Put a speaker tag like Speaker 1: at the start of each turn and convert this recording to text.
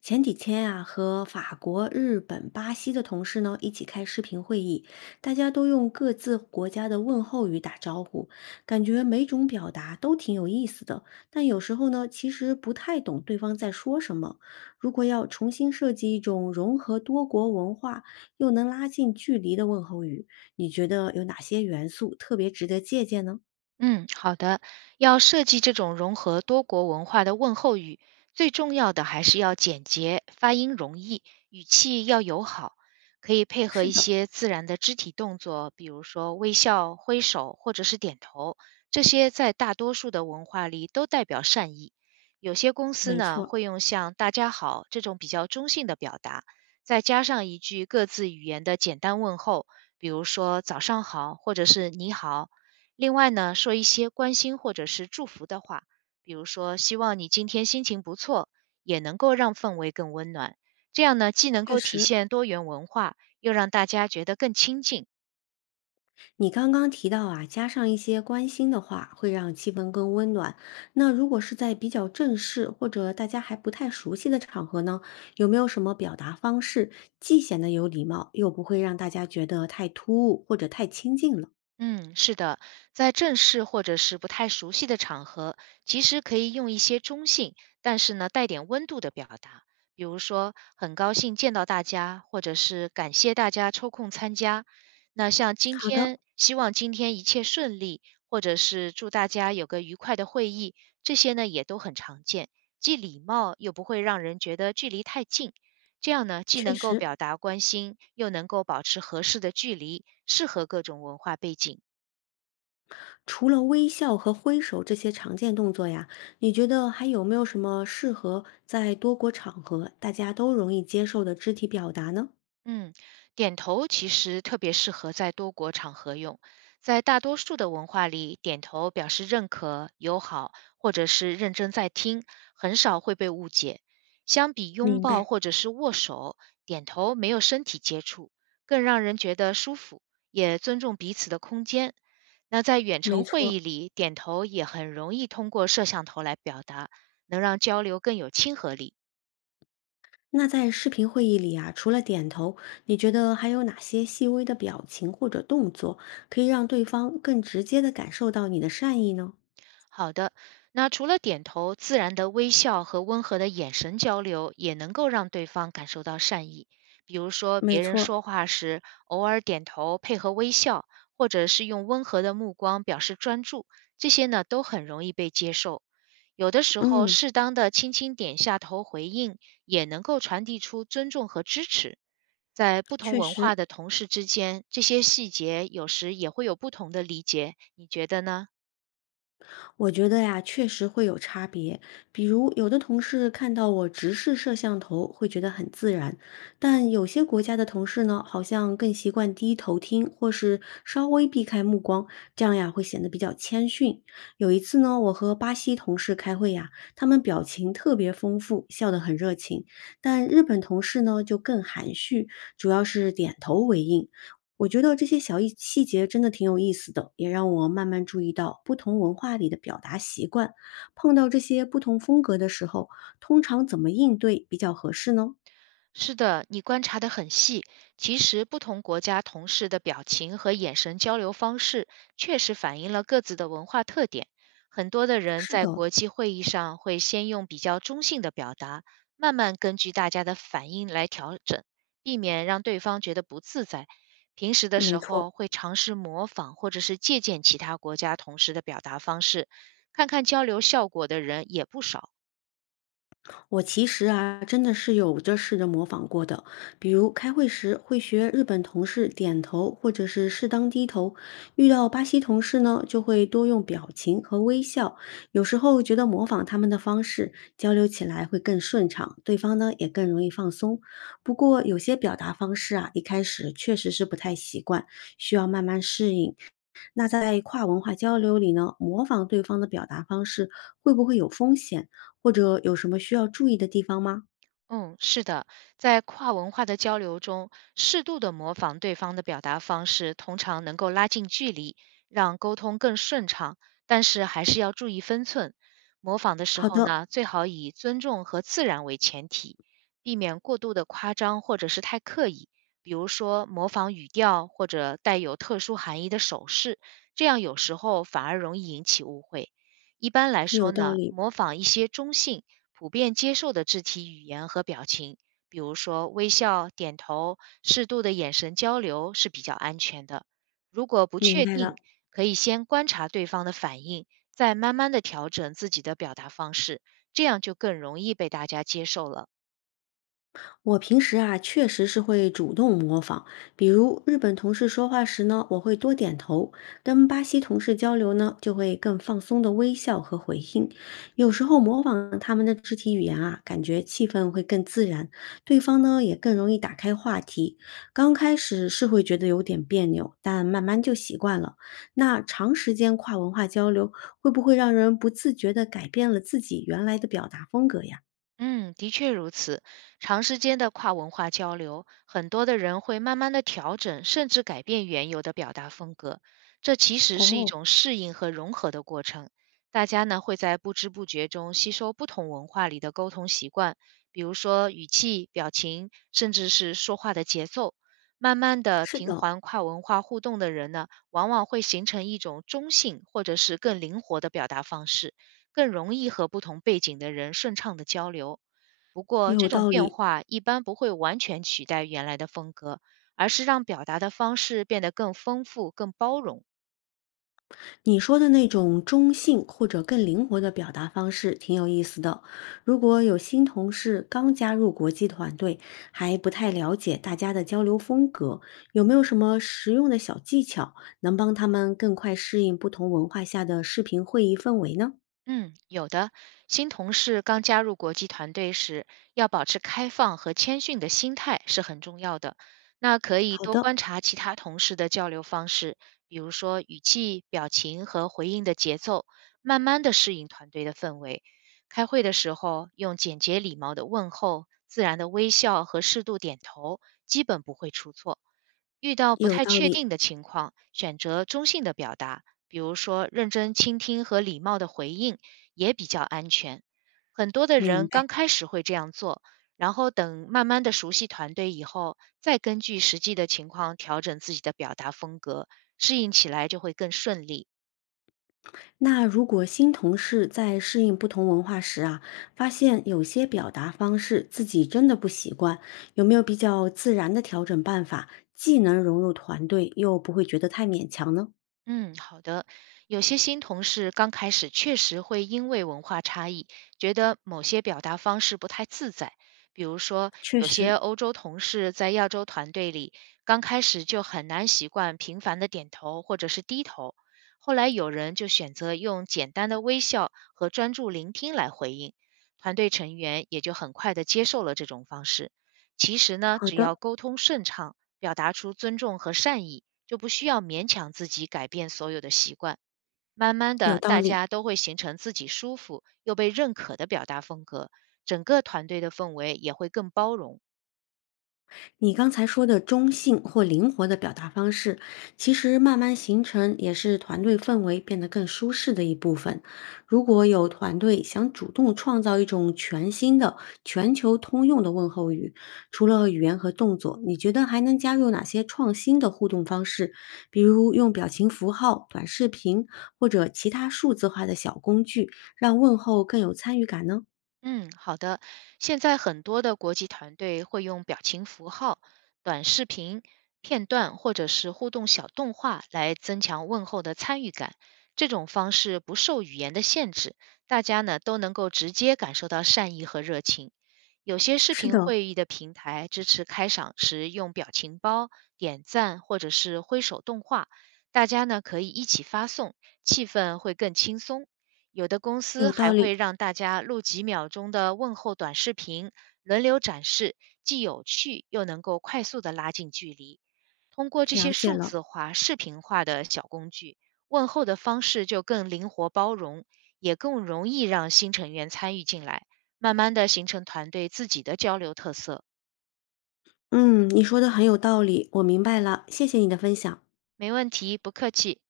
Speaker 1: 前几天啊，和法国、日本、巴西的同事呢一起开视频会议，大家都用各自国家的问候语打招呼，感觉每种表达都挺有意思的。但有时候呢，其实不太懂对方在说什么。如果要重新设计一种融合多国文化又能拉近距离的问候语，你觉得有哪些元素特别值得借鉴呢？
Speaker 2: 嗯，好的。要设计这种融合多国文化的问候语，最重要的还是要简洁、发音容易、语气要友好，可以配合
Speaker 1: 是
Speaker 2: 一
Speaker 1: 的，
Speaker 2: 些自然的肢体动作，比如说微笑、挥手或者是点头，这些在大多数的文化里都代表善意。有些公司
Speaker 1: 没
Speaker 2: 呢
Speaker 1: 错，
Speaker 2: 会用像"大家好"这种比较中性的表达，再加上一句各自语言的简单问候，比如说"早上好"或者是"你好"。另外呢，说一些关心或者是祝福的话，比如说希望你今天心情不错，也能够让氛围更温暖。这样呢，既能
Speaker 1: 确
Speaker 2: 够体
Speaker 1: 实，
Speaker 2: 现多元文化，又让大家觉得更亲近。
Speaker 1: 你刚刚提到啊，加上一些关心的话，会让气氛更温暖。那如果是在比较正式或者大家还不太熟悉的场合呢，有没有什么表达方式，既显得有礼貌，又不会让大家觉得太突兀或者太亲近了？
Speaker 2: 嗯，是的，在正式或者是不太熟悉的场合，其实可以用一些中性，但是呢带点温度的表达，比如说很高兴见到大家，或者是感谢大家抽空参加。那像今
Speaker 1: 好的，
Speaker 2: 天，希望今天一切顺利，或者是祝大家有个愉快的会议，这些呢也都很常见，既礼貌又不会让人觉得距离太近。这样呢，既
Speaker 1: 确
Speaker 2: 能够
Speaker 1: 实，
Speaker 2: 表达关心，又能够保持合适的距离，适合各种文化背景。
Speaker 1: 除了微笑和挥手这些常见动作呀，你觉得还有没有什么适合在多国场合大家都容易接受的肢体表达呢？
Speaker 2: 嗯，点头其实特别适合在多国场合用，在大多数的文化里，点头表示认可、友好，或者是认真在听，很少会被误解。相比拥
Speaker 1: 明
Speaker 2: 抱
Speaker 1: 白，
Speaker 2: 或者是握手，点头没有身体接触，更让人觉得舒服，也尊重彼此的空间。那在远
Speaker 1: 没
Speaker 2: 程会
Speaker 1: 错。
Speaker 2: 议里，点头也很容易通过摄像头来表达，能让交流更有亲和力。
Speaker 1: 那在视频会议里啊，除了点头，你觉得还有哪些细微的表情或者动作可以让对方更直接的感受到你的善意呢？
Speaker 2: 好的，那除了点头，自然的微笑和温和的眼神交流，也能够让对方感受到善意。比如说，
Speaker 1: 没
Speaker 2: 别人
Speaker 1: 错，
Speaker 2: 说话时，偶尔点头配合微笑，或者是用温和的目光表示专注，这些呢都很容易被接受。有的时候，
Speaker 1: 嗯，
Speaker 2: 适当的轻轻点下头回应，也能够传递出尊重和支持。在不同
Speaker 1: 确
Speaker 2: 文化
Speaker 1: 实，
Speaker 2: 的同事之间，这些细节有时也会有不同的理解，你觉得呢？
Speaker 1: 我觉得呀，确实会有差别。比如，有的同事看到我直视摄像头，会觉得很自然；但有些国家的同事呢，好像更习惯低头听，或是稍微避开目光，这样呀会显得比较谦逊。有一次呢，我和巴西同事开会呀，他们表情特别丰富，笑得很热情；但日本同事呢就更含蓄，主要是点头回应。我觉得这些小意细节真的挺有意思的，也让我慢慢注意到不同文化里的表达习惯。碰到这些不同风格的时候，通常怎么应对比较合适呢？
Speaker 2: 是的，你观察得很细。其实，不同国家同事的表情和眼神交流方式，确实反映了各自的文化特点。很多的人
Speaker 1: 是
Speaker 2: 在
Speaker 1: 的，
Speaker 2: 国际会议上会先用比较中性的表达，慢慢根据大家的反应来调整，避免让对方觉得不自在。平时的
Speaker 1: 没
Speaker 2: 时
Speaker 1: 错。
Speaker 2: 候会尝试模仿或者是借鉴其他国家同事的表达方式，看看交流效果的人也不少。
Speaker 1: 我其实啊，真的是有着试着模仿过的，比如开会时会学日本同事点头或者是适当低头，遇到巴西同事呢，就会多用表情和微笑。有时候觉得模仿他们的方式交流起来会更顺畅，对方呢也更容易放松。不过有些表达方式啊，一开始确实是不太习惯，需要慢慢适应。那在跨文化交流里呢，模仿对方的表达方式会不会有风险，或者有什么需要注意的地方吗？
Speaker 2: 嗯，是的，在跨文化的交流中，适度的模仿对方的表达方式，通常能够拉近距离，让沟通更顺畅。但是还是要注意分寸，模仿的时
Speaker 1: 好
Speaker 2: 候
Speaker 1: 的，
Speaker 2: 呢，最好以尊重和自然为前提，避免过度的夸张或者是太刻意。比如说模仿语调或者带有特殊含义的手势，这样有时候反而容易引起误会。一般来说
Speaker 1: 有道
Speaker 2: 呢，
Speaker 1: 理，
Speaker 2: 模仿一些中性。普遍接受的肢体语言和表情，比如说微笑、点头、适度的眼神交流是比较安全的。如果不
Speaker 1: 明
Speaker 2: 确
Speaker 1: 白
Speaker 2: 定，
Speaker 1: 了。
Speaker 2: 可以先观察对方的反应，再慢慢的调整自己的表达方式，这样就更容易被大家接受了。
Speaker 1: 我平时啊，确实是会主动模仿，比如日本同事说话时呢，我会多点头；跟巴西同事交流呢，就会更放松的微笑和回应。有时候模仿他们的肢体语言啊，感觉气氛会更自然，对方呢也更容易打开话题。刚开始是会觉得有点别扭，但慢慢就习惯了。那长时间跨文化交流，会不会让人不自觉地改变了自己原来的表达风格呀？
Speaker 2: 嗯，的确如此。长时间的跨文化交流，很多的人会慢慢的调整，甚至改变原有的表达风格。这其实是一
Speaker 1: 哦，
Speaker 2: 种适应和融合的过程。大家呢会在不知不觉中吸收不同文化里的沟通习惯，比如说语气、表情，甚至是说话的节奏。慢慢的，
Speaker 1: 是
Speaker 2: 频
Speaker 1: 的，
Speaker 2: 繁跨文化互动的人呢，往往会形成一种中性或者是更灵活的表达方式，更容易和不同背景的人顺畅的交流。不
Speaker 1: 也
Speaker 2: 过，
Speaker 1: 有
Speaker 2: 这种
Speaker 1: 道
Speaker 2: 变
Speaker 1: 理，
Speaker 2: 化一般不会完全取代原来的风格，而是让表达的方式变得更丰富、更包容。
Speaker 1: 你说的那种中性或者更灵活的表达方式挺有意思的。如果有新同事刚加入国际团队，还不太了解大家的交流风格，有没有什么实用的小技巧，能帮他们更快适应不同文化下的视频会议氛围呢？
Speaker 2: 嗯，有的。新同事刚加入国际团队时，要保持开放和谦逊的心态是很重要的。那可以
Speaker 1: 好
Speaker 2: 多
Speaker 1: 的，
Speaker 2: 观察其他同事的交流方式，比如说语气、表情和回应的节奏，慢慢的适应团队的氛围。开会的时候，用简洁礼貌的问候、自然的微笑和适度点头，基本不会出错。遇到不
Speaker 1: 有
Speaker 2: 太
Speaker 1: 道
Speaker 2: 确
Speaker 1: 理，
Speaker 2: 定的情况，选择中性的表达，比如说认真倾听和礼貌的回应，也比较安全。很多的
Speaker 1: 明
Speaker 2: 人
Speaker 1: 白。
Speaker 2: 刚开始会这样做，然后等慢慢的熟悉团队以后，再根据实际的情况调整自己的表达风格，适应起来就会更顺利。
Speaker 1: 那如果新同事在适应不同文化时啊，发现有些表达方式自己真的不习惯，有没有比较自然的调整办法，既能融入团队，又不会觉得太勉强呢？
Speaker 2: 嗯，好的。有些新同事刚开始确实会因为文化差异，觉得某些表达方式不太自在。比如说，
Speaker 1: 确
Speaker 2: 有些
Speaker 1: 实，
Speaker 2: 欧洲同事在亚洲团队里，刚开始就很难习惯频繁的点头或者是低头。后来有人就选择用简单的微笑和专注聆听来回应，团队成员也就很快的接受了这种方式。其实呢，
Speaker 1: 好
Speaker 2: 只要
Speaker 1: 的，
Speaker 2: 沟通顺畅，表达出尊重和善意。就不需要勉强自己改变所有的习惯。慢慢
Speaker 1: 有
Speaker 2: 的，
Speaker 1: 道
Speaker 2: 大
Speaker 1: 理。
Speaker 2: 家都会形成自己舒服又被认可的表达风格，整个团队的氛围也会更包容。
Speaker 1: 你刚才说的中性或灵活的表达方式，其实慢慢形成也是团队氛围变得更舒适的一部分。如果有团队想主动创造一种全新的、全球通用的问候语，除了语言和动作，你觉得还能加入哪些创新的互动方式？比如用表情符号、短视频或者其他数字化的小工具，让问候更有参与感呢？
Speaker 2: 嗯，好的。现在很多的国际团队会用表情符号、短视频片段或者是互动小动画来增强问候的参与感。这种方式不受语言的限制，大家呢都能够直接感受到善意和热情。有些视
Speaker 1: 是
Speaker 2: 频
Speaker 1: 的，
Speaker 2: 会议的平台支持开场时用表情包、点赞或者是挥手动画，大家呢可以一起发送，气氛会更轻松。有的公司
Speaker 1: 有道
Speaker 2: 还
Speaker 1: 理，
Speaker 2: 会让大家录几秒钟的问候短视频，轮流展示，既有趣又能够快速的拉近距离。通过这
Speaker 1: 了
Speaker 2: 些
Speaker 1: 解
Speaker 2: 数
Speaker 1: 了。
Speaker 2: 字化、视频化的小工具，问候的方式就更灵活包容，也更容易让新成员参与进来，慢慢的形成团队自己的交流特色。
Speaker 1: 嗯，你说的很有道理，我明白了，谢谢你的分享。
Speaker 2: 没问题，不客气。